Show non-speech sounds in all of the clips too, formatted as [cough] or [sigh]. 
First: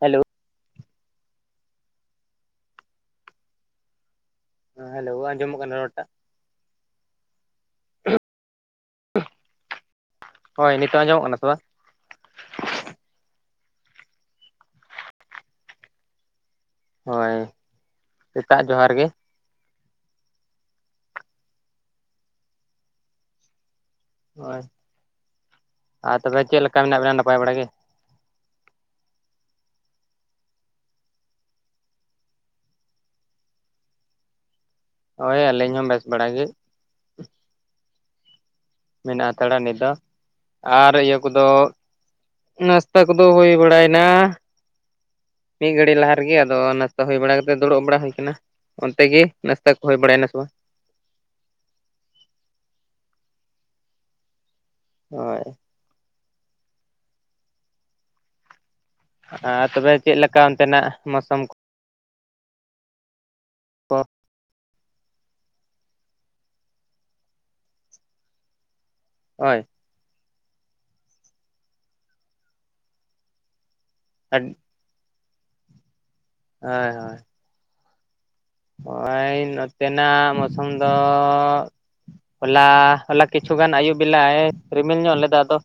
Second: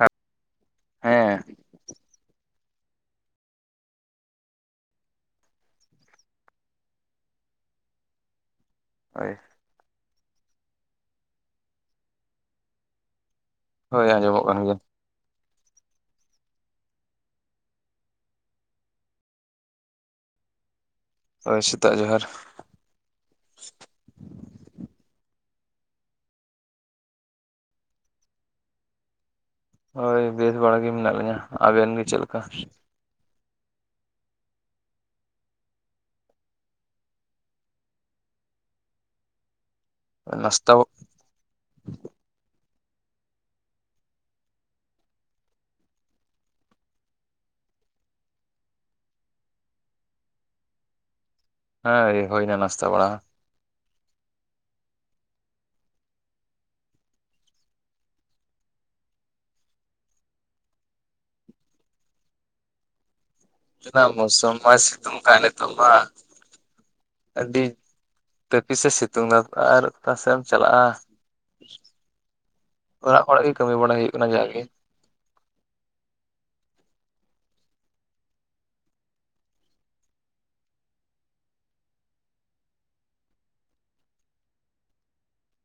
Hello ᱦᱮᱸ ᱮᱸ hello ᱟᱸᱡᱚᱢᱚᱜ ᱠᱟᱱᱟ ᱨᱚᱨᱴᱟᱜ? ᱦᱳᱭ ᱦᱳᱭ ᱱᱤᱛᱚᱜ ᱟᱸᱚᱢᱚᱜ ᱠᱟᱱᱟ ᱛᱚ ᱵᱟᱝ? ᱦᱳᱭ ᱟᱸᱡᱚᱢᱚᱜ ᱠᱟᱱ ᱜᱮᱭᱟ᱾ ᱦᱳᱭ ᱮᱴᱟᱜ ᱡᱚᱦᱟᱨ ᱜᱮ᱾ ᱦᱳᱭ ᱥᱮᱛᱟᱜ ᱡᱚᱦᱟᱨ᱾ ᱦᱳᱭ ᱟᱨ ᱛᱚᱵᱮ ᱪᱮᱫ ᱞᱮᱠᱟ ᱢᱮᱱᱟᱜ ᱵᱮᱱᱟ ᱱᱟᱯᱟᱭ ᱵᱟᱲᱟ ᱜᱮ? ᱦᱳᱭ ᱵᱮᱥ ᱵᱟᱲᱟ ᱜᱮ ᱢᱮᱱᱟᱜ ᱞᱤᱧᱟᱹ᱾ ᱟᱵᱮᱱ ᱜᱮ ᱪᱮᱫ ᱞᱮᱠᱟ? ᱦᱳᱭ ᱟᱹᱞᱤᱧ ᱦᱚᱸ ᱵᱮᱥ ᱵᱟᱲᱟ ᱜᱮ᱾ ᱢᱮᱱᱟᱜᱼᱟ ᱦᱟᱛᱟᱲᱟ ᱱᱤᱛ ᱫᱚ ᱱᱟᱥᱛᱟ ᱟᱨ ᱤᱭᱟᱹ ᱠᱚᱫᱚ ᱱᱟᱥᱛᱟ ᱠᱚᱫᱚ ᱦᱩᱭ ᱵᱟᱲᱟᱭᱮᱱᱟ? ᱢᱤᱫ ᱜᱷᱟᱹᱲᱤᱠ ᱝᱞᱟᱦᱟ ᱨᱮᱜᱮ ᱟᱫᱚ ᱱᱟᱥᱛᱟ ᱦᱩᱭ ᱵᱟᱲᱟ ᱠᱟᱛᱮ ᱫᱩᱲᱩᱵ ᱵᱟᱲᱟ ᱦᱩᱭ ᱟᱠᱟᱱᱟ᱾ ᱚᱱᱛᱮ ᱜᱮ ᱱᱟᱥᱛᱟ ᱠᱚ ᱦᱩᱭ ᱵᱟᱲᱟᱭᱮᱱᱟ ᱥᱮ ᱵᱟᱝ? ᱦᱟᱸ ᱜᱮ ᱦᱩᱭᱱᱮᱟ ᱱᱟᱥᱛᱟ ᱵᱟᱲᱟ᱾ ᱦᱳᱭ᱾ ᱟᱨ ᱛᱚᱵᱮ ᱪᱮᱫ ᱞᱮᱠᱟ ᱚᱱᱛᱮᱱᱟᱜ ᱢᱚᱥᱟᱹᱢ ᱠᱚ ᱛᱮᱱᱟᱜ ᱢᱚᱥᱟᱹᱢ ᱢᱟ ᱥᱤᱛᱩᱝ ᱠᱟᱜ ᱱᱤᱛᱚᱜ ᱢᱟ᱾ ᱟᱹᱰᱤ ᱛᱟᱹᱯᱤᱥ ᱮ ᱥᱤᱛᱩᱝ ᱦᱳᱭ ᱟᱠᱟᱫ-ᱟ ᱟᱨ ᱚᱠᱟ ᱥᱮᱫ ᱮᱢ ᱪᱟᱞᱟᱜᱼᱟ? ᱚᱲᱟᱜ ᱠᱷᱚᱱᱟᱜ ᱜᱮ ᱠᱟᱹᱢᱤ ᱵᱟᱲᱟᱭ ᱦᱩᱭᱩᱜ ᱠᱟᱱᱟ ᱦᱳᱭ ᱡᱟᱦᱟᱸ ᱜᱮ᱾ ᱦᱳᱭ ᱦᱳᱭ᱾ ᱱᱚᱜ-ᱚᱭ ᱱᱚᱛᱮᱱᱟᱜ ᱢᱚᱥᱚᱢ ᱫᱚ ᱦᱚᱞᱟ ᱦᱚᱞᱟ ᱠᱤᱪᱷᱩ ᱜᱟᱱ ᱟᱹᱭᱩᱵ ᱵᱮᱞᱟᱭ ᱨᱤᱢᱤᱞ ᱧᱚᱜ ᱞᱮᱫᱟ ᱟᱫᱚ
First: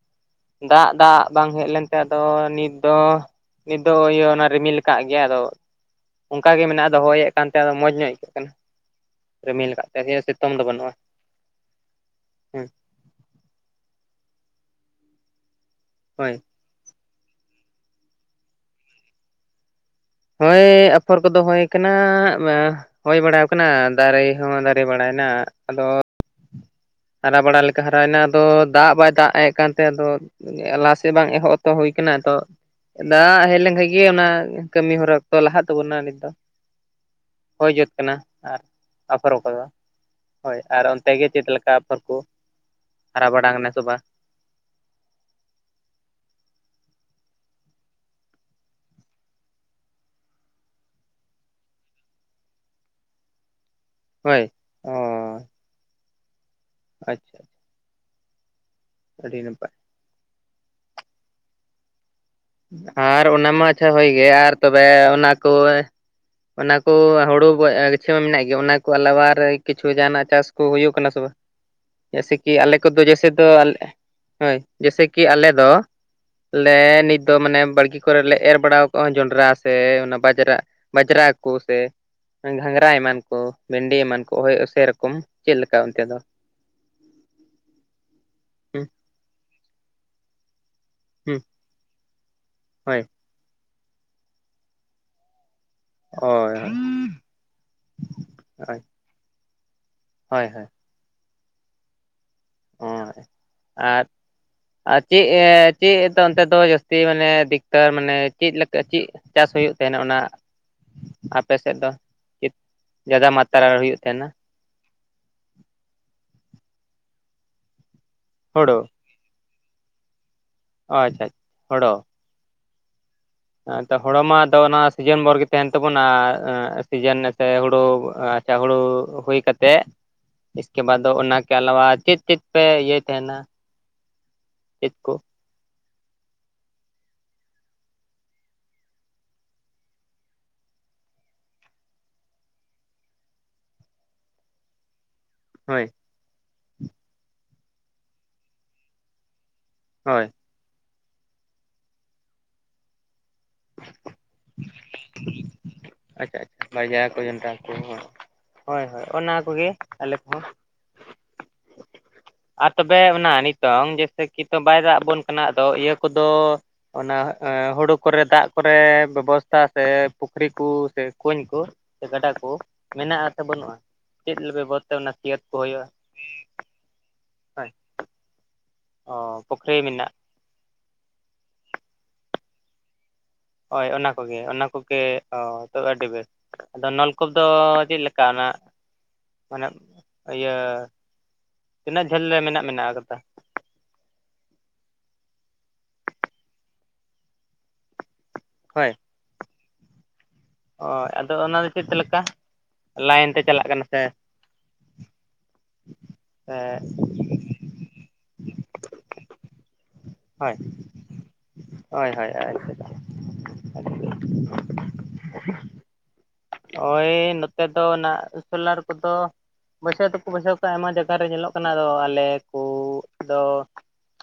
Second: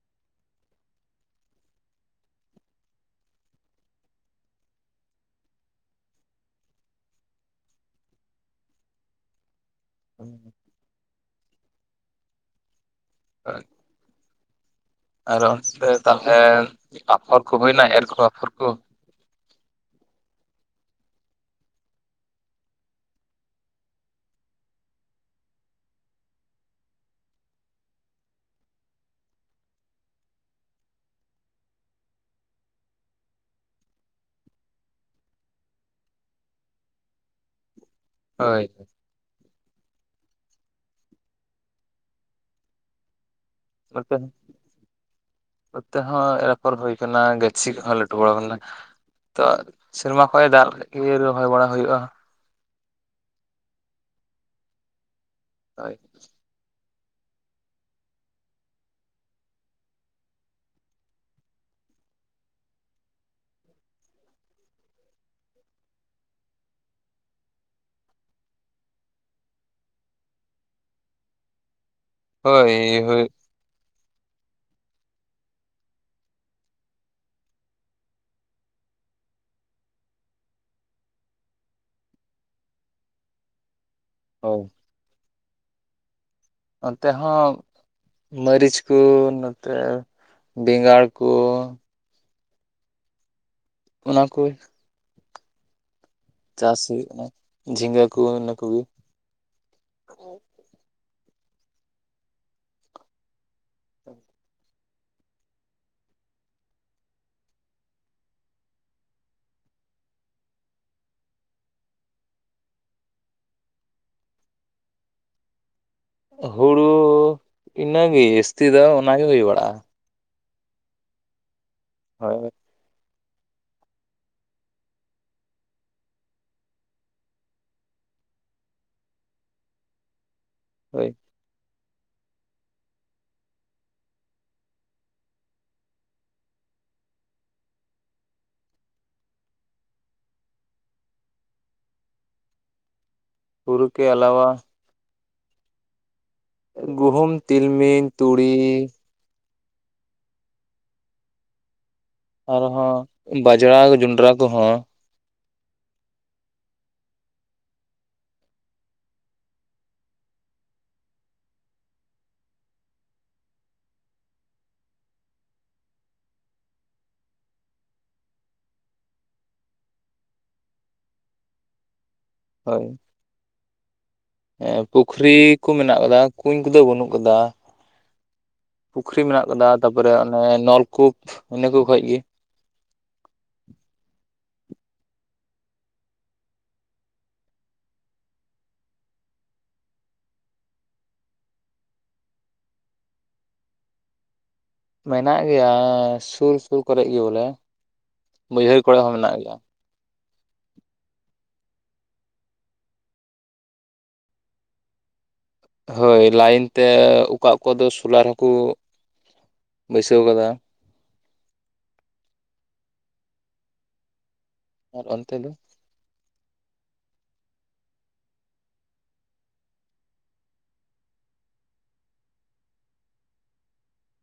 ᱫᱟᱜ ᱫᱟᱜ ᱵᱟᱝ ᱦᱮᱡ ᱞᱮᱱ ᱛᱟᱦᱮᱸᱫ ᱫᱚ, ᱱᱤᱛ ᱫᱚ? ᱱᱤᱛ ᱫᱚ ᱤᱭᱟᱹ ᱚᱱᱟ ᱨᱤᱢᱤᱞ ᱟᱠᱟᱜ ᱜᱮᱭᱟ ᱟᱫᱚ᱾ ᱚᱱᱠᱟᱜᱮ ᱢᱮᱱᱟᱜ ᱟᱫᱚ ᱦᱚᱭᱮᱫ ᱠᱟᱱᱛᱮ ᱟᱫᱚ ᱢᱚᱸᱡᱽ ᱧᱚᱜ ᱟᱹᱭᱠᱟᱹᱜ ᱠᱟᱱᱟ᱾ ᱨᱤᱢᱤᱞ ᱟᱠᱟᱫ ᱛᱮᱜᱮ ᱥᱤᱛᱩᱢ ᱫᱚ ᱵᱟᱹᱱᱩᱜᱼᱟ᱾ ᱦᱩᱸ᱾ [unintelligible] ᱟᱨᱦᱚ ᱚᱱᱛᱮ ᱦᱳᱭ ᱛᱟᱦᱞᱮ ᱟᱯᱷᱚᱨ ᱠᱚ ᱦᱩᱭᱱᱟ ᱮᱨ ᱠᱚ ᱟᱯᱷᱚᱨ ᱠᱚ? ᱦᱚᱭ ᱟᱯᱷᱚᱨ ᱠᱚᱫᱚ ᱦᱳᱭ ᱟᱠᱟᱱᱟ᱾ ᱮᱸᱻ ᱦᱳᱭ ᱵᱟᱲᱟᱣ ᱠᱟᱱᱟ ᱫᱟᱨᱮ ᱦᱚᱸ ᱫᱟᱨᱮ ᱵᱟᱲᱟᱭᱮᱱᱟ᱾ ᱟᱫᱚ ᱦᱟᱨᱟ ᱵᱟᱲᱟ ᱞᱮᱠᱟ ᱦᱟᱨᱟᱭᱮᱱᱟ ᱟᱫᱚ ᱫᱟᱜ ᱵᱟᱭ ᱫᱟᱜ ᱮᱫ ᱠᱟᱱᱛᱮ ᱟᱫᱚ ᱞᱟᱦᱟ ᱥᱮᱫ ᱵᱟᱝ ᱮᱦᱚᱵ ᱛᱚ ᱦᱩᱭ ᱟᱠᱟᱱᱟ ᱛᱚ᱾ ᱫᱟᱜ ᱦᱮᱡ ᱞᱮᱱᱠᱷᱟᱡ ᱜᱮ ᱚᱱᱟ ᱠᱟᱹᱢᱤ ᱦᱚᱨᱟ ᱚᱠᱛᱚ ᱞᱟᱦᱟᱜ ᱛᱟᱵᱚᱱᱟ ᱱᱤᱛᱚᱜ᱾ ᱦᱳᱭ ᱡᱩᱛ ᱟᱠᱱᱟ ᱦᱳᱭ ᱟᱨ ᱟᱯᱷᱚᱨ ᱠᱚᱫᱚ᱾ ᱦᱳᱭ, ᱟᱨ ᱚᱱᱛᱮ ᱜᱮ ᱪᱮᱫ ᱞᱮᱠᱟ ᱟᱯᱷᱚᱨ ᱠᱚ, ᱦᱟᱨᱟ ᱵᱟᱲᱟ ᱠᱟᱱᱟ? ᱥᱮ ᱵᱟᱝ [unintelligible] ᱱᱚᱛᱮ ᱦᱚᱸ ᱮᱨ ᱟᱯᱚᱨ ᱦᱩᱭ ᱟᱠᱟᱱᱟ᱾ ᱜᱟᱹᱪᱷᱤ ᱠᱚ ᱦᱚᱸ ᱞᱟᱹᱴᱩ ᱵᱟᱲᱟ ᱟᱠᱟᱱᱟ᱾ ᱛᱚ ᱥᱮᱨᱢᱟ ᱠᱷᱚᱡᱟᱜ ᱫᱟᱜ ᱞᱮᱠᱷᱟᱡ ᱜᱮ ᱤᱭᱟᱹ ᱨᱚᱦᱚᱭ ᱵᱟᱲᱟ ᱦᱩᱭᱩᱜᱼᱟ᱾ ᱦᱳᱭ᱾ ᱚ ᱦᱚᱭ᱾ ᱟᱪᱪᱷᱟ᱾ ᱟᱹᱰᱤ ᱱᱟᱯᱟᱭ᱾ ᱟᱨ ᱚᱱᱟ ᱢᱟ ᱟᱪᱪᱷᱟ ᱦᱳᱭ ᱜᱮ ᱟᱨ ᱛᱚᱵᱮ ᱚᱱᱟ ᱠᱚ ᱮ ᱚᱱᱟ ᱠᱚ ᱦᱩᱲᱩ ᱵᱟᱹᱫ ᱟᱹ ᱜᱟᱪᱷᱟᱹᱣ ᱢᱮᱱᱟᱜ ᱜᱮᱭᱟ᱾ ᱚᱱᱟ ᱠᱚ ᱟᱞᱟᱣᱟ ᱟᱨ ᱠᱤᱪᱷᱩ ᱡᱟᱦᱟᱸᱱᱟᱜ ᱪᱟᱥ ᱠᱚ ᱦᱩᱭᱩᱜ ᱠᱟᱱᱟ ᱥᱮ ᱵᱟᱸ? ᱡᱟᱥᱮ ᱠᱤ ᱟᱞᱮ ᱠᱚᱫᱚ ᱦᱳᱭ ᱦᱳᱭ ᱡᱟᱥᱮ ᱫᱚ ᱟᱞᱮ ᱦᱳᱭ, ᱡᱟᱥᱮ ᱠᱤ ᱟᱞᱮ ᱫᱚ, ᱞᱮ ᱱᱤᱛ ᱫᱚ ᱢᱟᱱᱮ ᱵᱟᱲᱜᱮ ᱠᱚᱨᱮ ᱞᱮ ᱮᱨ ᱵᱟᱲᱟᱣ ᱠᱟᱜᱼᱟ᱾ ᱡᱚᱱᱰᱨᱟ ᱥᱮ ᱚᱱᱟ ᱵᱟᱡᱽᱨᱟᱜ ᱵᱟᱡᱽᱨᱟ ᱠᱚ ᱥᱮ᱾ ᱜᱷᱟᱸᱜᱽᱨᱟ ᱮᱢᱟᱱ ᱠᱚ, ᱵᱷᱮᱱᱰᱤ ᱮᱢᱟᱱ ᱠᱚ, ᱦᱚᱭ, ᱚᱥᱮᱨᱚᱠᱚᱢ, ᱪᱮᱫ ᱞᱮᱠᱟ ᱚᱱᱛᱮ ᱫᱚ? ᱚᱱᱛᱮ ᱦᱚᱸ ᱢᱟᱹᱨᱤᱪ ᱦᱩᱸ ᱠᱚ, ᱱᱚᱛᱮ ᱵᱮᱸᱜᱟᱲ ᱠᱚ ᱦᱩᱸ ᱦᱳᱭ᱾ ᱚᱱᱟ ᱠᱩ ᱦᱩᱭᱩᱜ ᱦᱳᱭ᱾ ᱠᱟᱱᱟ ᱡᱷᱤᱸᱜᱟᱹ ᱠᱚ ᱤᱱᱟᱹ ᱠᱚᱜᱮ ᱦᱳᱭ ᱦᱳᱭ᱾ ᱦᱩᱸ᱾ ᱟ ᱟᱨ ᱪᱮᱫ ᱮ ᱪᱮᱫ ᱮ ᱚᱱᱛᱮ ᱫᱚ ᱡᱟᱹᱥᱛᱤ ᱢᱟᱱᱮ ᱟᱹᱫᱷᱤᱠᱛᱟᱨ ᱢᱟᱱᱮ ᱪᱮᱫ ᱞᱮᱠᱟ, ᱪᱮᱫ ᱪᱟᱥ ᱦᱩᱭᱩᱜ ᱛᱟᱦᱮᱱᱟ ᱚᱱᱟ ᱟᱯᱮ ᱥᱮᱫ ᱫᱚ ᱪᱮᱫ ᱡᱟᱫᱟ ᱢᱟᱛᱨᱟ ᱦᱩᱭᱩᱜ ᱛᱟᱦᱮᱱᱟ? ᱦᱩᱲᱩ ᱤᱱᱟᱹᱜᱮ ᱡᱟᱹᱥᱛᱤ ᱦᱳᱲᱳ ᱫᱚ ᱚᱱᱟᱜᱮ ᱦᱩᱭ ᱵᱟᱲᱟᱜᱼᱟ᱾ ᱚᱻ ᱟᱪᱪᱷᱟ ᱦᱚᱲᱚ᱾ ᱦᱳᱭ, ᱛᱚ ᱦᱚᱲᱳ ᱢᱟ ᱟᱫᱚ ᱚᱱᱟ ᱥᱤᱡᱤᱱ ᱵᱷᱚᱨ ᱜᱮ ᱛᱟᱦᱮᱱ ᱛᱟᱵᱚᱱᱟ ᱥᱤᱡᱮᱱ ᱥᱮ ᱦᱩᱲᱩ, ᱪᱟᱹ ᱦᱩᱲᱩ ᱦᱩᱭ ᱠᱟᱛᱮᱜ ᱤᱥᱠᱮ ᱵᱟᱫ ᱦᱳᱭ ᱚᱱᱟᱠᱮ ᱟᱞᱟᱣᱟ ᱪᱮᱫ ᱪᱮᱫ, ᱯᱮ ᱤᱭᱟᱭ ᱛᱟᱦᱮᱱᱟ ᱪᱮᱫ ᱠᱚ? ᱦᱩᱨᱩ ᱠᱮ ᱟᱞᱟᱣᱟ, ᱦᱳᱭ᱾ ᱜᱩᱦᱩᱢ ᱛᱤᱞᱢᱤᱧ ᱛᱩᱲᱤ, ᱦᱳᱭ, ᱟᱨᱦᱚᱸ ᱵᱟᱡᱽᱲᱟ ᱡᱚᱸᱰᱨᱟ ᱠᱚᱦᱚᱸ᱾ ᱟᱪᱪᱷᱟ ᱟᱪᱪᱷᱟ ᱵᱟᱡᱲᱟ ᱠᱚ ᱡᱚᱱᱰᱨᱟ ᱠᱚ ᱦᱳᱭ ᱦᱳᱭ ᱚᱱᱟ ᱠᱚᱜᱮ ᱟᱞᱮ ᱠᱚᱦᱚᱸ᱾ ᱟᱨ ᱛᱚᱵᱮ ᱚᱱᱟ ᱱᱤᱛᱚᱝ ᱡᱮᱭᱥᱮ ᱠᱤᱛᱚ ᱵᱟᱭ ᱫᱟᱜᱽ ᱟᱵᱚᱱ ᱠᱟᱱᱟ ᱟᱫᱚ ᱤᱭᱟᱹ ᱠᱚᱫᱚ ᱚᱱᱟ ᱦᱩᱲᱩ ᱠᱚᱨᱮ ᱫᱟᱜᱽ ᱠᱚᱨᱮ ᱵᱮᱵᱚᱥᱛᱷᱟ ᱥᱮ ᱯᱩᱠᱷᱨᱤ ᱠᱚ ᱥᱮ ᱠᱩᱧ ᱠᱚ᱾ ᱥᱮ ᱜᱟᱰᱟ ᱠᱚ ᱢᱮᱱᱟᱜᱼᱟ ᱥᱮ ᱵᱟᱹᱱᱩᱜᱼᱟ? ᱪᱮᱫ ᱮᱸ ᱵᱮᱵᱚᱥᱛᱟ ᱚᱱᱟ ᱯᱩᱠᱷᱨᱤ ᱥᱤᱭᱟᱹᱛ ᱠᱚ ᱦᱩᱭᱩᱜᱼᱟ ᱢᱮᱱᱟᱜ ᱠᱟᱫᱟ ᱠᱩᱧ ᱠᱚᱫᱚ ᱵᱟᱹᱱᱩᱜ ᱠᱟᱫᱟ᱾ ᱦᱳᱭ ᱚ ᱯᱩᱠᱷᱨᱤ ᱢᱮᱱᱟᱜ ᱟᱠᱟᱫᱟ ᱯᱩᱠᱷᱨᱤ ᱢᱮᱱᱟᱜ ᱛᱟᱯᱚᱨᱮ ᱚᱱᱮ ᱱᱚᱞᱠᱩᱯ ᱤᱱᱟᱹᱠᱩ ᱠᱷᱚᱭ ᱜᱮ᱾ ᱦᱳᱭ ᱚᱱᱟ ᱠᱚᱜᱮ ᱚᱱᱟ ᱠᱚᱜᱮ ᱚᱻᱛᱚ ᱟᱹᱰᱤ ᱵᱮᱥ᱾ ᱟᱫᱚ ᱱᱚᱞᱠᱩ ᱫᱚ ᱪᱮᱫ ᱞᱮᱠᱟ ᱚᱱᱟ ᱢᱟᱱᱮ ᱤᱭᱟᱹ ᱛᱤᱱᱟᱹᱜ ᱡᱷᱟᱹᱞ ᱞᱮ ᱢᱮᱱᱟᱜ ᱢᱮᱱᱟᱜ ᱠᱟᱫᱟ᱾ ᱢᱮᱱᱟᱜ ᱜᱮᱭᱟ ᱥᱩᱨ ᱥᱩᱨ ᱠᱚᱨᱮ ᱜᱮ ᱵᱚᱞᱮ ᱵᱟᱹᱭᱦᱟᱹᱲ ᱠᱚᱨᱮ ᱦᱚᱸ ᱢᱮᱱᱟᱜ ᱜᱮᱭᱟ, ᱚᱭ ᱟᱫᱚ ᱚᱱᱟ ᱫᱚ ᱪᱮᱫ ᱞᱮᱠᱟ ᱞᱟᱭᱤᱱ ᱛᱮ ᱪᱟᱞᱟᱜ ᱠᱟᱱᱟ ᱥᱮ, ᱦᱳᱭ ᱞᱟᱭᱤᱱ ᱛᱮ ᱚᱠᱟ ᱚᱠᱟ ᱫᱚ ᱥᱳᱞᱟᱨ ᱦᱚᱸᱠᱚ, ᱵᱟᱹᱭᱥᱟᱹᱣ ᱠᱟᱫᱟ ᱦᱳᱭ ᱦᱳᱭ ᱦᱳᱭ ᱦᱳᱭ ᱟᱪᱪᱷᱟ ᱟᱪᱪᱷᱟ, ᱟᱨ ᱚᱱᱛᱮ ᱫᱚ? ᱳᱭ ᱱᱚᱛᱮ ᱫᱚ ᱚᱱᱟ ᱥᱳᱞᱟᱨ ᱠᱚᱫᱚ, ᱵᱟᱹᱭᱥᱷᱟᱹᱣ ᱛᱮᱠᱚ ᱵᱟᱹᱭᱥᱷᱟᱹᱣ ᱠᱚᱜᱼᱟ ᱟᱭᱢᱟ ᱡᱟᱭᱜᱟ ᱨᱮ ᱧᱮᱞᱚᱜ ᱠᱟᱱᱟ ᱟᱫᱚ ᱟᱞᱮ ᱠᱚᱻᱫᱚ,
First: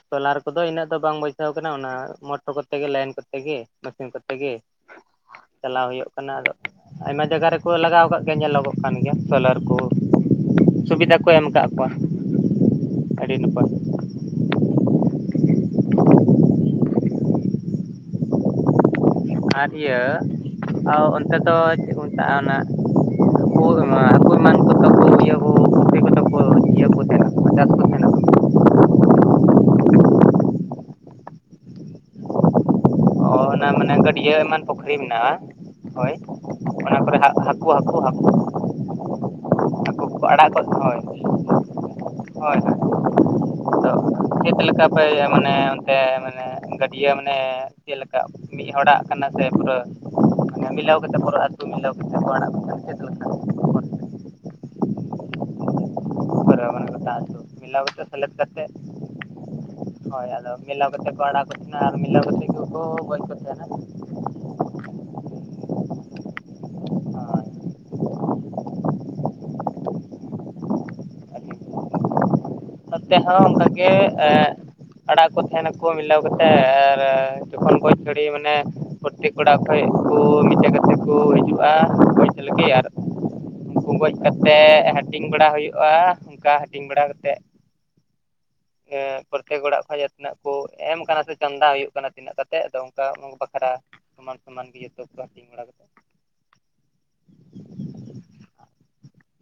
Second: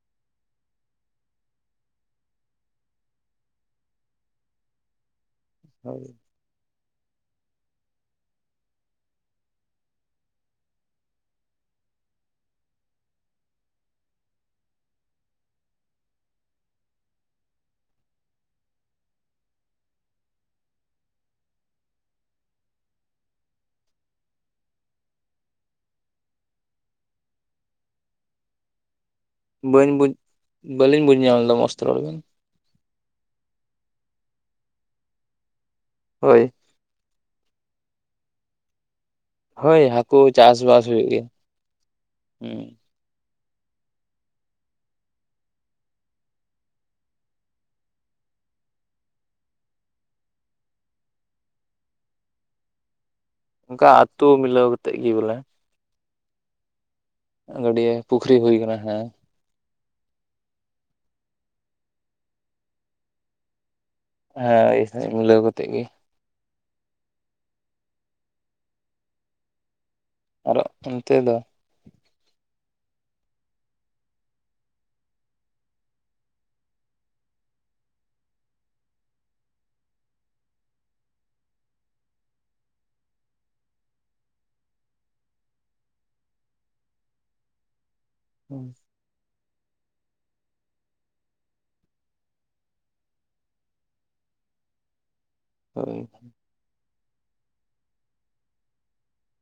ᱥᱚᱞᱟᱨ ᱠᱚᱫᱚ ᱤᱱᱟᱹᱜ ᱫᱚ ᱵᱟᱝ ᱵᱟᱭᱥᱟᱹᱣ ᱠᱟᱱᱟ ᱚᱱᱟ ᱢᱚᱴᱚ ᱠᱚᱛᱮ ᱜᱮ ᱞᱟᱭᱤᱱ ᱠᱚᱛᱮ ᱜᱮ ᱢᱮᱥᱤᱱ ᱠᱚᱛ, ᱛᱮᱜᱮ ᱪᱟᱞᱟᱣ ᱦᱳᱭ ᱦᱩᱭᱩᱜ ᱠᱟᱱᱟ ᱟᱫᱚ, ᱟᱭᱢᱟ ᱡᱟᱭᱜᱟ ᱨᱮᱠᱚ ᱞᱟᱜᱟᱣ ᱠᱟᱜ ᱜᱮᱭᱟ ᱧᱮᱞᱚᱜᱚᱜ ᱠᱟᱱ ᱜᱮᱭᱟ ᱥᱚᱞᱟᱨ ᱠᱚ᱾ ᱥᱩᱵᱤᱫᱟ ᱠᱚ ᱮᱢ ᱟᱠᱟᱜ ᱠᱚᱣᱟ ᱟᱹᱰᱤ ᱱᱟᱯᱟᱭ᱾ ᱟᱨ ᱤᱭᱟᱹ ᱚᱱᱛᱮ ᱫᱚ ᱪᱮᱫ ᱠᱚ ᱢᱮᱛᱟᱜᱼᱟ ᱚᱱᱟ, [unintelligible] ᱦᱟᱹᱠᱩ ᱨᱮᱱᱟᱜ [unintelligible] ᱤᱭᱟᱹ ᱠᱚ ᱛᱟᱦᱮᱱᱟ ᱪᱟᱥ ᱠᱚ ᱛᱟᱦᱮᱱᱟ ᱵᱟᱹᱧ ᱵᱩᱡᱽ ᱵᱟᱹᱞᱤᱧ ᱵᱩᱡᱽ ᱧᱟᱢ ᱞᱮᱫᱟ ᱢᱚᱥ ᱛᱮ ᱨᱚᱲ ᱵᱮᱱ᱾ ᱚ ᱚᱱᱟ ᱢᱟᱱᱮ ᱜᱟᱹᱰᱭᱟᱹ ᱮᱢᱟᱱ ᱯᱩᱠᱷᱨᱤ ᱢᱮᱱᱟᱜᱼᱟ ᱦᱳᱭ, ᱚᱱᱟ ᱠᱚᱨᱮ ᱦᱟᱜ ᱦᱟᱹᱠᱩ ᱦᱟᱹᱠᱩ ᱦᱟᱹᱠᱩ, ᱦᱟᱹᱠᱩ, ᱦᱳᱭ ᱦᱟᱹᱠᱩ ᱠᱚᱠᱚ ᱟᱲᱟᱜ ᱜᱚᱫ ᱪᱟᱥᱵᱟᱥ ᱦᱳᱭ, ᱦᱩᱭᱩᱜ ᱦᱳᱭ ᱜᱮᱭᱟ ᱦᱳᱭ᱾ ᱦᱩᱸ ᱪᱮᱫ ᱞᱮᱠᱟ ᱯᱮ ᱢᱟᱱᱮ ᱚᱱᱛᱮ ᱢᱟᱱᱮ ᱜᱟᱹᱰᱭᱟᱹ ᱢᱟᱱᱮ, ᱪᱮᱫ ᱞᱮᱠᱟ ᱢᱤᱫ ᱦᱚᱲᱟᱜ ᱠᱟᱱᱟ ᱥᱮ ᱯᱩᱨᱟᱹ᱾ ᱢᱟᱱᱮ ᱢᱤᱞᱟᱣ ᱠᱟᱛᱮᱫ ᱯᱩᱨᱟ ᱟᱹᱛᱩ ᱢᱤᱞᱟᱣ ᱠᱟᱛᱮᱫ ᱠᱚ ᱟᱲᱟᱜ ᱠᱚᱣᱟ ᱪᱮᱫ ᱞᱮᱠᱟ? ᱚᱱᱠᱟ ᱟᱹᱛᱩ ᱢᱤᱞᱟᱹᱣ ᱠᱟᱛᱮᱫ ᱜᱮ ᱵᱚᱞᱮ᱾ [unintelligible] [unintelligible] ᱢᱮᱞᱟᱣ ᱠᱟᱛᱮ ᱛᱟᱦᱚᱞᱮ ᱜᱟᱹᱰᱭᱟᱹ ᱥᱮᱞᱮᱫ ᱯᱩᱠᱷᱨᱤ ᱦᱩᱭ ᱠᱟᱛᱮᱫ᱾ ᱠᱟᱱᱟ ᱦᱮᱸ ᱦᱳᱭ ᱟᱫᱚ ᱢᱮᱞᱟᱣ ᱠᱟᱛᱮ ᱠᱚ ᱟᱲᱟᱜ ᱠᱚ ᱛᱟᱦᱮᱱᱟ ᱟᱨ ᱢᱤᱞᱟᱣ ᱠᱟᱛᱮ ᱜᱮᱠᱚ ᱜᱚᱡ ᱠᱚ ᱛᱟᱦᱮᱱᱟ᱾ ᱦᱟᱸᱭ ᱦᱟᱸᱭ ᱢᱤᱞᱟᱹᱣ ᱠᱟᱛᱮᱫ ᱜᱮ᱾ ᱦᱳᱭ ᱟᱨᱚ ᱚᱱᱛᱮ ᱫᱚ ᱟᱹᱰᱤ ᱱᱚᱛᱮ ᱦᱚᱸ ᱚᱱᱠᱟ ᱜᱮ ᱮ ᱟᱲᱟᱜ ᱠᱚ ᱛᱟᱦᱮᱱᱟ ᱠᱚ ᱢᱤᱞᱟᱹᱣ ᱠᱟᱛᱮ ᱟᱨ ᱡᱚᱠᱷᱚᱱ ᱜᱚᱡ [unintelligible] ᱢᱟᱱᱮ ᱯᱨᱚᱛᱛᱮᱠ ᱚᱲᱟᱜ ᱠᱷᱚᱱᱚᱡ ᱠᱚ ᱢᱤᱫᱴᱮᱡ ᱠᱟᱛᱮ ᱠᱚ ᱦᱤᱡᱩᱜᱼᱟ ᱜᱚᱡ ᱞᱟᱹᱜᱤᱫ ᱟᱨ ᱩᱱᱠᱩ ᱜᱚᱡ ᱠᱟᱛᱮ ᱦᱟᱹᱴᱤᱧ ᱵᱟᱲᱟ ᱦᱩᱭᱩᱜᱼᱟ ᱚᱱᱠᱟ ᱦᱟᱹᱴᱤᱧ ᱵᱟᱲᱟ ᱠᱟᱛᱮ᱾ [inaudible] ᱯᱨᱚᱛᱛᱮᱠ ᱚᱲᱟᱜ ᱠᱷᱚᱱᱟᱜ ᱛᱤᱱᱟᱹᱜ ᱠᱚ ᱮᱢ ᱟᱠᱟᱱᱟ ᱥᱮ ᱪᱟᱸᱱᱫᱟ ᱦᱩᱭᱩᱜ ᱠᱟᱱᱟ ᱛᱤᱱᱟᱹᱜ ᱠᱟᱛᱮ ᱟᱫᱚ ᱚᱱᱠᱟ ᱩᱱ ᱵᱟᱠᱷᱨᱟ ᱥᱚᱢᱟᱱ ᱥᱚᱢᱟᱱ ᱜᱮ ᱡᱚᱛᱚ ᱠᱚ ᱦᱟᱴᱤᱧ ᱵᱟᱲᱟ ᱠᱚ ᱦᱳᱭ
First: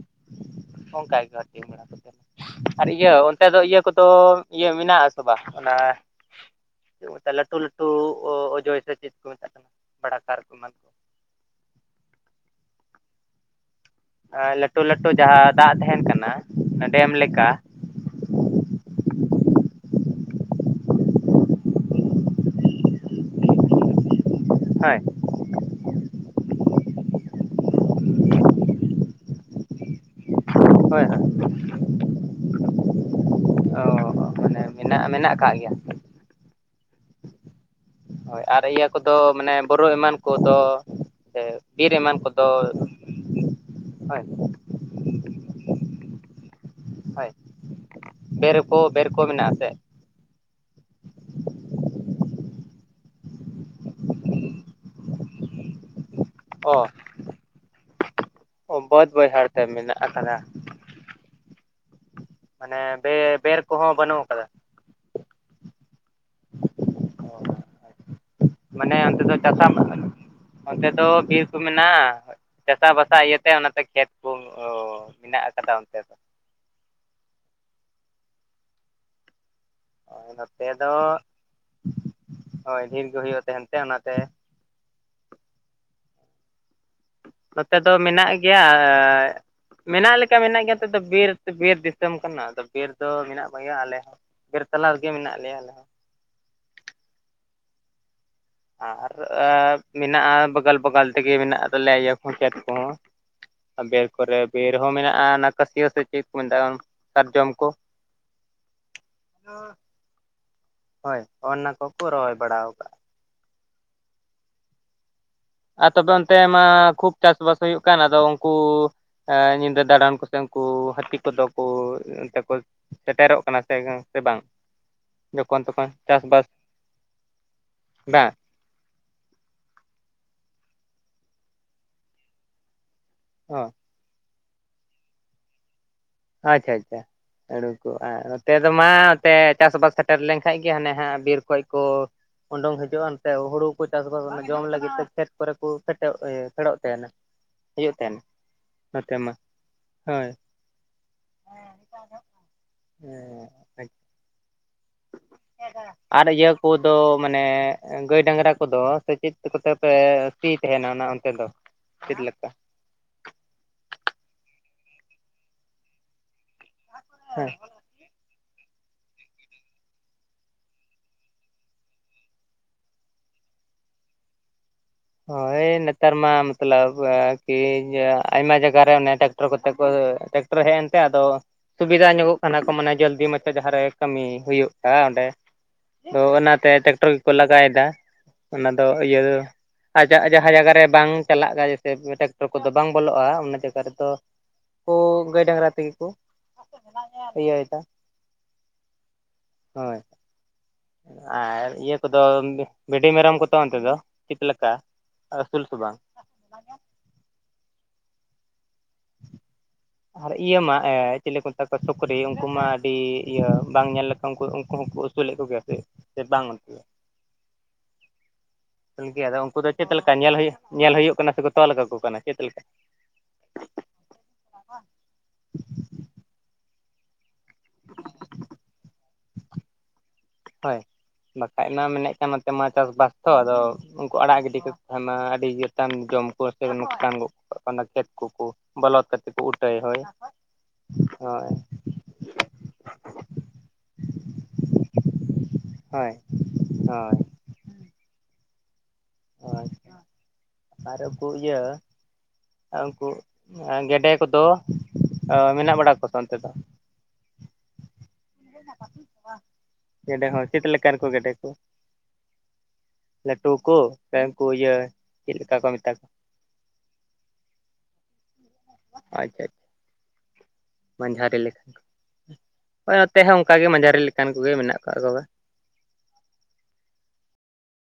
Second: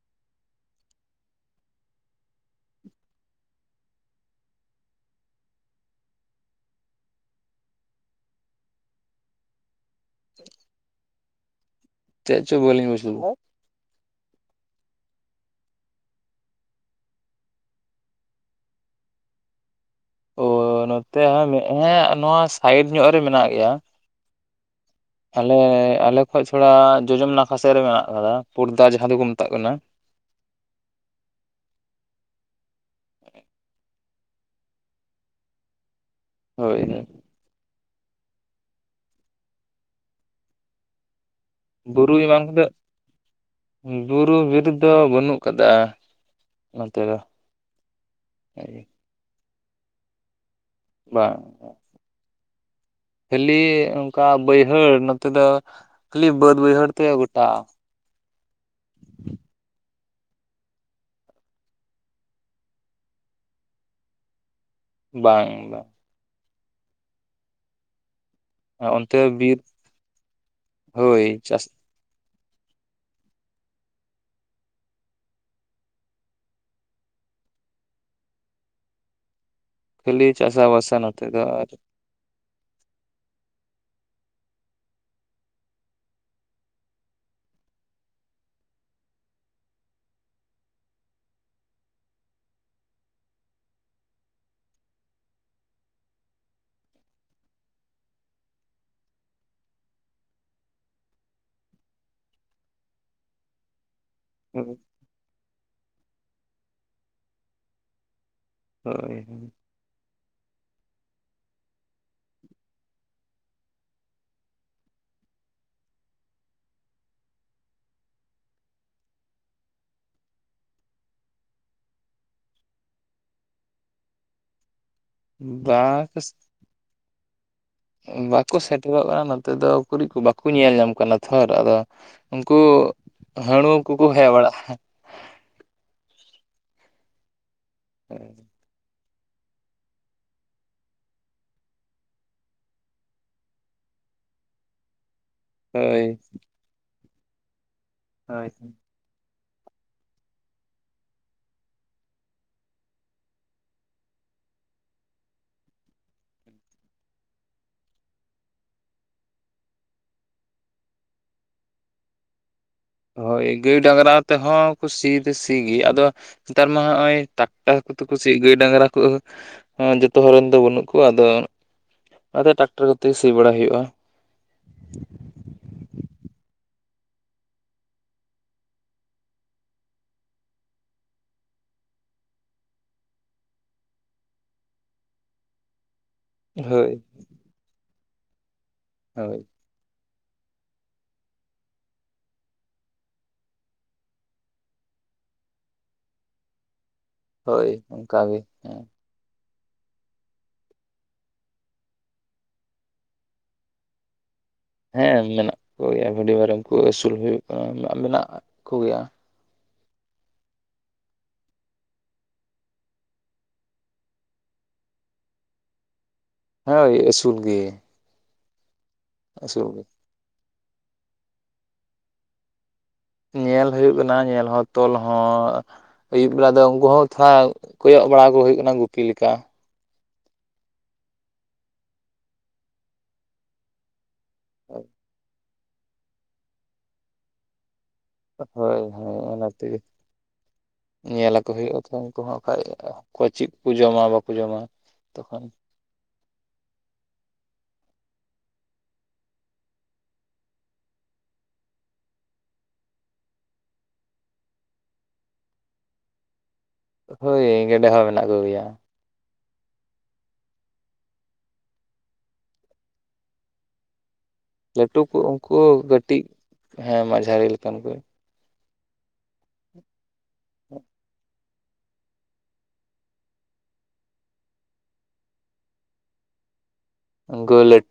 [unintelligible] ᱟᱨ ᱤᱭᱟᱹ ᱚᱱᱛᱮ ᱫᱚ ᱤᱭᱟᱹ ᱠᱚᱫᱚ ᱤᱭᱟᱹ ᱢᱮᱱᱟᱜ ᱟᱥᱮ ᱵᱟᱝ ᱚᱱᱟ᱾ ᱪᱮᱫ ᱠᱚ ᱢᱮᱛᱟᱜᱼᱟ ᱞᱟᱹᱴᱩ ᱞᱟᱹᱴᱩ ᱚᱡᱚᱭ ᱥᱮ ᱪᱮᱫ ᱠᱚ ᱢᱮᱛᱟᱜ ᱠᱟᱱᱟ ᱵᱟᱲᱟ ᱠᱟᱨ ᱠᱚ ᱮᱢᱟ ᱠᱚᱣᱟ᱾ ᱪᱮᱫ ᱪᱚ ᱵᱟᱹᱞᱤᱧ ᱵᱩᱡ ᱞᱮᱫᱟ᱾ ᱞᱟᱹᱴᱩ ᱞᱟᱹᱴᱩ ᱡᱟᱦᱟᱸ ᱫᱟᱜ ᱛᱟᱦᱮᱱ ᱠᱟᱱᱟ ᱰᱮᱢ ᱞᱮᱠᱟ᱾ ᱚ ᱱᱚᱛᱮ ᱢᱮᱫ ᱦᱚᱸ ᱱᱚᱣᱟ ᱥᱟᱭᱤᱴ ᱧᱚᱜ ᱨᱮ ᱢᱮᱱᱟᱜ ᱜᱮᱭᱟ ᱦᱮᱸ ᱟᱞᱮ ᱟᱞᱮ ᱠᱷᱚᱡ ᱛᱷᱚᱲᱟ ᱡᱚᱡᱚᱢ ᱱᱟᱠᱷᱟ ᱥᱮᱫ ᱨᱮ ᱢᱮᱱᱟᱜ ᱟᱠᱟᱫᱟ ᱯᱚᱲᱫᱟ ᱡᱟᱦᱟᱸ ᱫᱚᱠᱚ ᱢᱮᱛᱟᱜ ᱠᱟᱱᱟ᱾ ᱦᱳᱭ ᱦᱳᱭ ᱚ ᱢᱟᱱᱮ ᱢᱮᱱᱟᱜ ᱢᱮᱱᱟᱜ ᱟᱠᱟᱫ ᱜᱮᱭᱟ ᱦᱳᱭ ᱦᱳᱭ ᱦᱳᱭ ᱟᱨ ᱤᱭᱟᱹ ᱠᱚᱫᱚ ᱢᱟᱱᱮ ᱵᱚᱨᱚ ᱮᱢᱟᱱ ᱠᱚᱫᱚ᱾ ᱵᱩᱨᱩ ᱮᱢᱟᱱ ᱠᱚᱫᱚ ᱦᱳᱭ ᱵᱩᱨᱩ ᱵᱤᱨ ᱫᱚ ᱵᱟᱹᱱᱩᱜ ᱠᱟᱫᱟ᱾ ᱦᱳᱭ ᱵᱮᱨᱠᱚ ᱵᱮᱨ ᱠᱚ ᱢᱮᱱᱟᱜ ᱟᱥᱮ ᱵᱟᱝ ᱠᱷᱟᱹᱞᱤ ᱚᱱᱠᱟ ᱵᱟᱹᱭᱦᱟᱹᱲ ᱱᱚᱛᱮ ᱫᱚ ᱠᱷᱟᱹᱞᱤ ᱵᱟᱹᱫᱽ ᱵᱟᱹᱭᱦᱟᱹᱲ ᱛᱮ ᱜᱚᱴᱟ ᱵᱟᱹᱫ ᱵᱟᱹᱭᱦᱟᱹᱲ ᱛᱮ ᱢᱮᱱᱟᱜ ᱟᱠᱟᱫᱟ᱾ ᱢᱟᱱᱮ ᱵᱮ ᱵᱮᱨ ᱠᱚᱦᱚᱸ ᱵᱟᱹᱱᱩᱜ ᱟᱠᱟᱫᱟ᱾ ᱵᱟᱝ ᱵᱟᱝ ᱢᱟᱱᱮ ᱚᱱᱛᱮ ᱫᱚ [unintelligible] ᱚᱱᱛᱮ ᱫᱚ ᱦᱳᱭ ᱵᱤᱨ ᱠᱚ ᱪᱟᱥ ᱢᱮᱱᱟᱜᱼᱟ ᱪᱟᱥᱟ ᱵᱟᱥᱟ ᱤᱭᱟᱹᱛᱮ ᱚᱱᱟᱛᱮ ᱠᱷᱮᱛ ᱠᱚ ᱢᱮᱱᱟᱜ ᱟᱠᱟᱫᱟ ᱚᱱᱛᱮ ᱫᱚ᱾ ᱠᱷᱟᱞᱤ ᱦᱳᱭ ᱪᱟᱥ ᱱᱚᱛᱮ ᱫᱚ ᱵᱟᱥᱟ ᱱᱟᱛᱮ ᱫᱚ ᱦᱳᱭ ᱰᱷᱮᱨ ᱜᱮ ᱦᱩᱭᱩᱜᱼᱟ ᱛᱟᱦᱮᱱᱛᱮ ᱚᱱᱟᱛᱮ ᱱᱚᱛᱮ ᱫᱚ ᱢᱮᱱᱟᱜ ᱜᱮᱭᱟ᱾ ᱢᱮᱱᱟᱜ ᱞᱮᱠᱟ ᱢᱮᱱᱟᱜ ᱜᱮᱭᱟ ᱱᱚᱛᱮ ᱫᱚ ᱵᱤᱨ ᱵᱤᱨ ᱫᱤᱥᱚᱢ ᱠᱟᱱᱟ ᱟᱫᱚ ᱵᱤᱨ ᱫᱚ ᱢᱮᱱᱟᱜ [unintelligible] ᱟᱞᱮ ᱦᱚᱸ ᱵᱤᱨ ᱛᱟᱞᱟ ᱨᱮᱜᱮ ᱢᱮᱱᱟᱜ ᱞᱮᱭᱟ ᱟᱞᱮ ᱦᱚᱸ ᱟᱨ ᱢᱮᱱᱟᱜᱼᱟ ᱵᱟᱜᱟᱞ ᱵᱟᱜᱟᱞ ᱛᱮᱜᱮ ᱢᱮᱱᱟᱜ ᱛᱟᱞᱮᱭᱟ ᱠᱮᱛ ᱠᱚᱦᱚᱸ ᱵᱤᱨ ᱠᱚᱨᱮ ᱵᱤᱨ ᱦᱚᱸ ᱢᱮᱱᱟᱜᱼᱟ ᱚᱱᱟ ᱠᱟᱹᱥᱤᱭᱥ ᱥᱮ ᱪᱮᱫ ᱠᱚ ᱢᱮᱛᱟᱜ ᱥᱟᱨᱡᱚᱢ ᱠᱚ ᱦᱳᱭ ᱦᱳᱭ ᱦᱳᱭ ᱚᱱᱟ ᱠᱚᱠᱚ ᱨᱚᱦᱚᱭ ᱵᱟᱲᱟ ᱟᱠᱟᱫᱼᱟ ᱟᱨ ᱛᱚᱵᱮ ᱚᱱᱛᱮ ᱢᱟ ᱠᱷᱩᱵ ᱪᱟᱥ ᱵᱟᱥ ᱦᱩᱭᱩᱜ ᱠᱟᱱ ᱟᱫᱚ ᱩᱱᱠᱩ᱾ ᱧᱤᱫᱟᱹ ᱫᱟᱬᱟᱱ ᱠᱩᱥᱮ ᱩᱱᱠᱩ ᱦᱟᱹᱛᱤ ᱠᱚᱫᱚ ᱠᱚ ᱚᱱᱛᱮ ᱠᱩ᱾ ᱥᱮᱴᱮᱨᱚᱜ ᱠᱟᱱᱟ ᱥᱮ ᱥᱮ ᱵᱟᱝ᱾ ᱡᱚᱠᱷᱚᱱ ᱛᱚᱠᱷᱚᱱ ᱵᱟᱥ ᱪᱟᱥᱵᱟᱥ [inaudible] ᱵᱟᱝ ᱠᱚ ᱥᱮᱴᱮᱨᱚᱜ ᱠᱟᱱᱟ ᱱᱚᱛᱮ ᱫᱚ ᱩᱠᱩᱲᱤᱡ ᱠᱩ ᱵᱟᱠᱚ ᱧᱮᱞ ᱧᱟᱢ ᱠᱟᱱᱟ ᱛᱷᱚᱨ ᱟᱫᱚ ᱩᱱᱠᱩ ᱚ ᱦᱟᱺᱬᱩ ᱠᱚᱠᱚ ᱦᱮᱡ ᱵᱟᱲᱟᱜᱼᱟ ᱟᱪᱪᱷᱟ ᱟᱪᱪᱷᱟ [unintelligible] ᱟᱫᱚ ᱢᱟ ᱛᱮ ᱪᱟᱥᱵᱟᱥ ᱥᱮᱴᱮᱨ ᱞᱮᱱᱠᱟᱱᱡ ᱜᱮ ᱦᱟᱸᱱᱮ ᱦᱟᱸᱜ ᱵᱤᱨ ᱠᱷᱚᱡ ᱠᱚ ᱩᱰᱩᱝ ᱦᱤᱡᱩᱜ ᱼᱟ ᱱᱛᱮ ᱦᱩᱲᱩ ᱠᱩ ᱪᱟᱥᱵᱟᱥ ᱚᱱᱟ ᱡᱚᱢ ᱞᱟᱹᱜᱤᱫ ᱛᱮ ᱠᱷᱮᱛ ᱠᱚᱨᱮ ᱠᱩ ᱯᱷᱮᱰᱚᱜ ᱦᱳᱭ ᱤᱭᱟ ᱯᱷᱮᱲᱚᱜ ᱛᱟᱦᱮᱸᱱᱟ ᱦᱤᱡᱩᱜ ᱛᱟᱦᱮᱸᱱ᱾ ᱦᱳᱭ᱾ ᱱᱚᱛᱮ ᱢᱟ ᱦᱳᱭ᱾ ᱦᱮᱸ᱾ ᱟᱨ ᱤᱭᱟᱹ ᱠᱚᱫᱚ ᱢᱟᱱᱮ ᱜᱟᱹᱭ ᱰᱟᱝᱨᱟ ᱠᱚᱫᱚ ᱥᱮ ᱪᱮᱫ ᱠᱚᱛᱮ ᱯᱮ ᱥᱤ ᱛᱮᱦᱮᱸᱱᱟ ᱚᱱᱟ ᱚᱱᱛᱮ ᱫᱚ ᱪᱤᱫᱞᱮᱠᱟ? ᱦᱳᱭ ᱜᱟᱹᱭᱼᱰᱟᱝᱨᱟ ᱛᱮᱦᱚᱸ ᱥᱤ ᱫᱚ ᱥᱤ ᱜᱤᱭᱟ ᱟᱫᱚ ᱱᱮᱛᱟᱨ ᱢᱟ ᱦᱚᱸᱜᱼᱚᱭ ᱦᱮᱸ ᱴᱟᱠᱴᱟᱨ ᱠᱩ ᱛᱮᱠᱩ ᱥᱤᱭᱮᱫ ᱜᱟᱹᱭᱼᱰᱟᱝᱨᱟ ᱠᱚ ᱚᱸ ᱡᱚᱛᱚ ᱦᱚᱲ ᱨᱮᱱ ᱫᱚ ᱵᱟᱹᱱᱩᱜ ᱠᱚᱣᱟ, ᱟᱫᱚ ᱚᱱᱟᱛᱮ ᱴᱨᱟᱠᱴᱟᱨ ᱠᱚᱛᱮ ᱥᱤ ᱵᱟᱲᱟ ᱦᱩᱭᱩᱜᱼᱟ᱾ ᱦᱳᱭ ᱱᱮᱛᱟᱨ ᱢᱟ ᱢᱚᱛᱞᱚᱵ ᱠᱤ ᱟᱭᱢᱟ ᱡᱟᱜᱟ ᱨᱮ ᱚᱱᱮ ᱴᱨᱟᱠᱴᱚᱨ ᱠᱚᱛᱮ ᱠᱚ ᱛᱮ ᱴᱚᱨ ᱦᱮᱡᱮᱱ ᱛᱮ ᱟᱫᱚ ᱥᱩᱵᱤᱫᱟ ᱧᱚᱜᱚᱜ ᱠᱟᱱᱟ ᱠᱚ ᱢᱟᱱᱮ ᱡᱚᱞᱫᱤ ᱢᱟᱪᱷᱟ ᱡᱟᱦᱟᱸᱨᱮ ᱠᱟᱹᱢᱤ ᱦᱩᱭᱩᱜᱼᱟ ᱚᱸᱰᱮ ᱛᱚ ᱚᱱᱟᱛᱮ ᱦᱳᱭ ᱴᱟᱠᱴᱚᱨ ᱜᱮᱠᱚ ᱞᱟᱜᱟᱭᱫᱟ ᱚᱱᱟ ᱫᱚ ᱤᱭᱟᱹ ᱦᱳᱭ ᱟᱡᱟᱜ ᱡᱟᱦᱟᱸ ᱡᱟᱭᱜᱟ ᱨᱮ ᱵᱟᱝ ᱪᱟᱞᱟᱜ ᱠᱟᱱᱟ ᱡᱮᱭᱥᱮ ᱴᱨᱟᱠᱴᱚᱨ ᱠᱚᱫᱚ ᱵᱟᱝ ᱵᱚᱞᱚᱜᱼᱟ, ᱚᱱᱟ ᱡᱟᱭᱜᱟ ᱨᱮᱫᱚ ᱠᱚ ᱜᱟᱹᱭᱼᱰᱟᱝᱨᱟ ᱛᱮᱜᱮ ᱠᱚ ᱤᱭᱟᱹᱭ ᱦᱳᱭ ᱫᱟ ᱚᱱᱠᱟ ᱜᱮ ᱦᱮᱸ ᱦᱳᱭ᱾ ᱟᱨ ᱤᱭᱟᱹ ᱠᱚᱫᱚ ᱵᱷᱤᱰᱤ ᱢᱮᱨᱚᱢ ᱠᱚᱫᱚ ᱚᱱᱛᱮ ᱫᱚ ᱪᱮᱫ ᱞᱮᱠᱟ ᱦᱮᱸ ᱢᱮᱱᱟᱜ ᱟᱹᱥᱩᱞ ᱥᱮ ᱵᱟᱝ? ᱠᱚᱜᱮᱭᱟ ᱵᱷᱤᱰᱤ ᱢᱮᱨᱚᱢ ᱠᱚ ᱟᱹᱥᱩᱞ ᱦᱩᱭᱩᱜ ᱠᱟᱱᱟ ᱢᱮᱱᱟᱜ ᱠᱚᱜᱮᱭᱟ᱾ ᱟᱨ ᱤᱭᱟᱹ ᱢᱟ ᱮ ᱪᱮᱞᱤ ᱠᱚ ᱢᱮᱛᱟ ᱠᱚᱣᱟ ᱥᱩᱠᱨᱤ ᱩᱱᱠᱩ ᱢᱟ ᱟᱹᱰᱤ ᱤᱭᱟᱹ ᱵᱟᱝ ᱧᱮᱞ ᱞᱮᱠᱷᱟᱱ ᱩᱱᱠᱩ ᱩᱱᱠᱩ ᱦᱚᱸᱠᱚ ᱩᱛᱩ ᱞᱮ ᱠᱚᱜᱮᱭᱟ ᱯᱮ? ᱦᱳᱭ ᱟᱹᱥᱩᱞ ᱜᱮ᱾ ᱠᱟᱱᱠᱮ ᱟᱫᱚ ᱩᱝᱠᱩ ᱟᱹᱥᱩᱞ ᱫᱚ ᱜᱮ ᱪᱮᱫ ᱞᱮᱠᱟ ᱧᱮᱞ ᱦᱩᱭᱩ ᱧᱮᱞ ᱦᱩᱭᱩᱜ ᱠᱟᱱᱟ ᱥᱮᱠᱚ ᱛᱚᱞ ᱠᱟᱠᱚ ᱠᱟᱱᱟ ᱪᱮᱫ ᱞᱮᱠᱟ? ᱧᱮᱞ ᱦᱳᱭᱩᱜ ᱠᱟᱱᱟ ᱧᱮᱞ ᱦᱚᱸ ᱛᱚᱞ ᱦᱚᱸ ᱟᱹᱭᱩᱵ ᱵᱮᱲᱟ ᱫᱚ ᱩᱝᱠᱩ ᱦᱚᱸ ᱛᱷᱚᱲᱟ ᱠᱚᱭᱚᱜ ᱵᱟᱲᱟ ᱟᱠᱳ ᱦᱩᱭᱩᱜ ᱠᱟᱱᱟ ᱜᱩᱯᱤ ᱞᱮᱠᱟ᱾ ᱦᱳᱭ ᱵᱟᱠᱷᱟᱡ ᱢᱟ ᱢᱮᱱᱮᱜ ᱠᱟᱱ ᱱᱚᱛᱮ ᱢᱟᱛᱚ ᱵᱟᱠᱛᱚ ᱟᱫᱚ ᱩᱝᱠᱩ ᱟᱲᱟᱜ ᱜᱤᱰᱤ ᱠᱟᱠᱚ ᱠᱷᱟᱱ ᱢᱟ ᱟᱹᱰᱤ ᱪᱮᱛᱟᱱ ᱡᱚᱢ ᱠᱚ ᱥᱮ ᱱᱚᱥᱠᱟᱱ ᱜᱚᱜ ᱠᱟᱜ ᱚᱱᱟ ᱠᱷᱮᱛ ᱠᱩᱠᱩ ᱦᱳᱭ ᱵᱚᱞᱚ ᱦᱳᱭ ᱠᱟᱛᱮ ᱠᱚ ᱚᱱᱟ ᱛᱮᱜᱮ ᱩᱴᱟᱹᱭᱟ ᱦᱳᱭ ᱚᱸᱭ ᱠᱩᱦᱚ ᱠᱷᱟᱡ ᱚᱠᱚᱭ ᱪᱮᱜ ᱠᱩ ᱡᱚᱢᱟ ᱵᱟᱠᱚ ᱡᱚᱢᱟ ᱛᱚᱠᱷᱟᱱ ᱦᱳᱭ ᱦᱚᱭ᱾ ᱦᱚᱭ ᱟᱨ ᱩᱝᱠᱩ ᱤᱭᱟᱹ ᱟᱨ ᱩᱝᱠᱩ ᱜᱮᱰᱮ ᱠᱚᱫᱚ ᱢᱮᱱᱟᱜ ᱵᱟᱲᱟ ᱠᱚ ᱥᱮ ᱵᱟᱝ ᱚᱱᱛᱮ ᱫᱚ? ᱦᱳᱭ ᱜᱮᱰᱮ ᱦᱚᱸ ᱢᱮ [inaudible] ᱜᱮᱰᱮ ᱦᱚᱸ ᱪᱮᱛ ᱞᱮᱠᱟᱱ ᱠᱚ ᱜᱮᱰᱮ ᱠᱚ ᱞᱟᱴᱩ ᱠᱚ ᱥᱮ ᱩᱱᱠᱚ ᱤᱭᱟᱹ ᱞᱟᱹᱴᱩ ᱠᱚ ᱪᱮᱫ ᱞᱮᱠᱟ ᱩᱝᱠᱩ ᱠᱚ ᱢᱮᱛᱟ ᱠᱚᱣᱟ ᱠᱟᱹᱴᱤᱡ ᱦᱮᱸ ᱢᱟᱡᱷᱟᱨᱤ ᱞᱮᱠᱟᱱ ᱠᱚ᱾ ᱟ ᱪᱟᱷᱟᱪ᱾ ᱦᱩ ᱢᱟᱱᱡᱷᱟᱨᱤ ᱞᱮᱠᱟᱱ ᱠᱩ, ᱦᱳᱭ ᱱᱚᱛᱮ ᱦᱚᱸ ᱚᱱᱠᱟᱜ ᱜᱮ ᱢᱟᱡᱷᱟᱨᱤ ᱞᱮᱠᱟᱱ ᱠᱚᱜᱮ ᱢᱮᱱᱟᱜ ᱠᱚᱟᱜ ᱠᱚᱣᱟ᱾ ᱜᱩᱞᱟᱹᱴ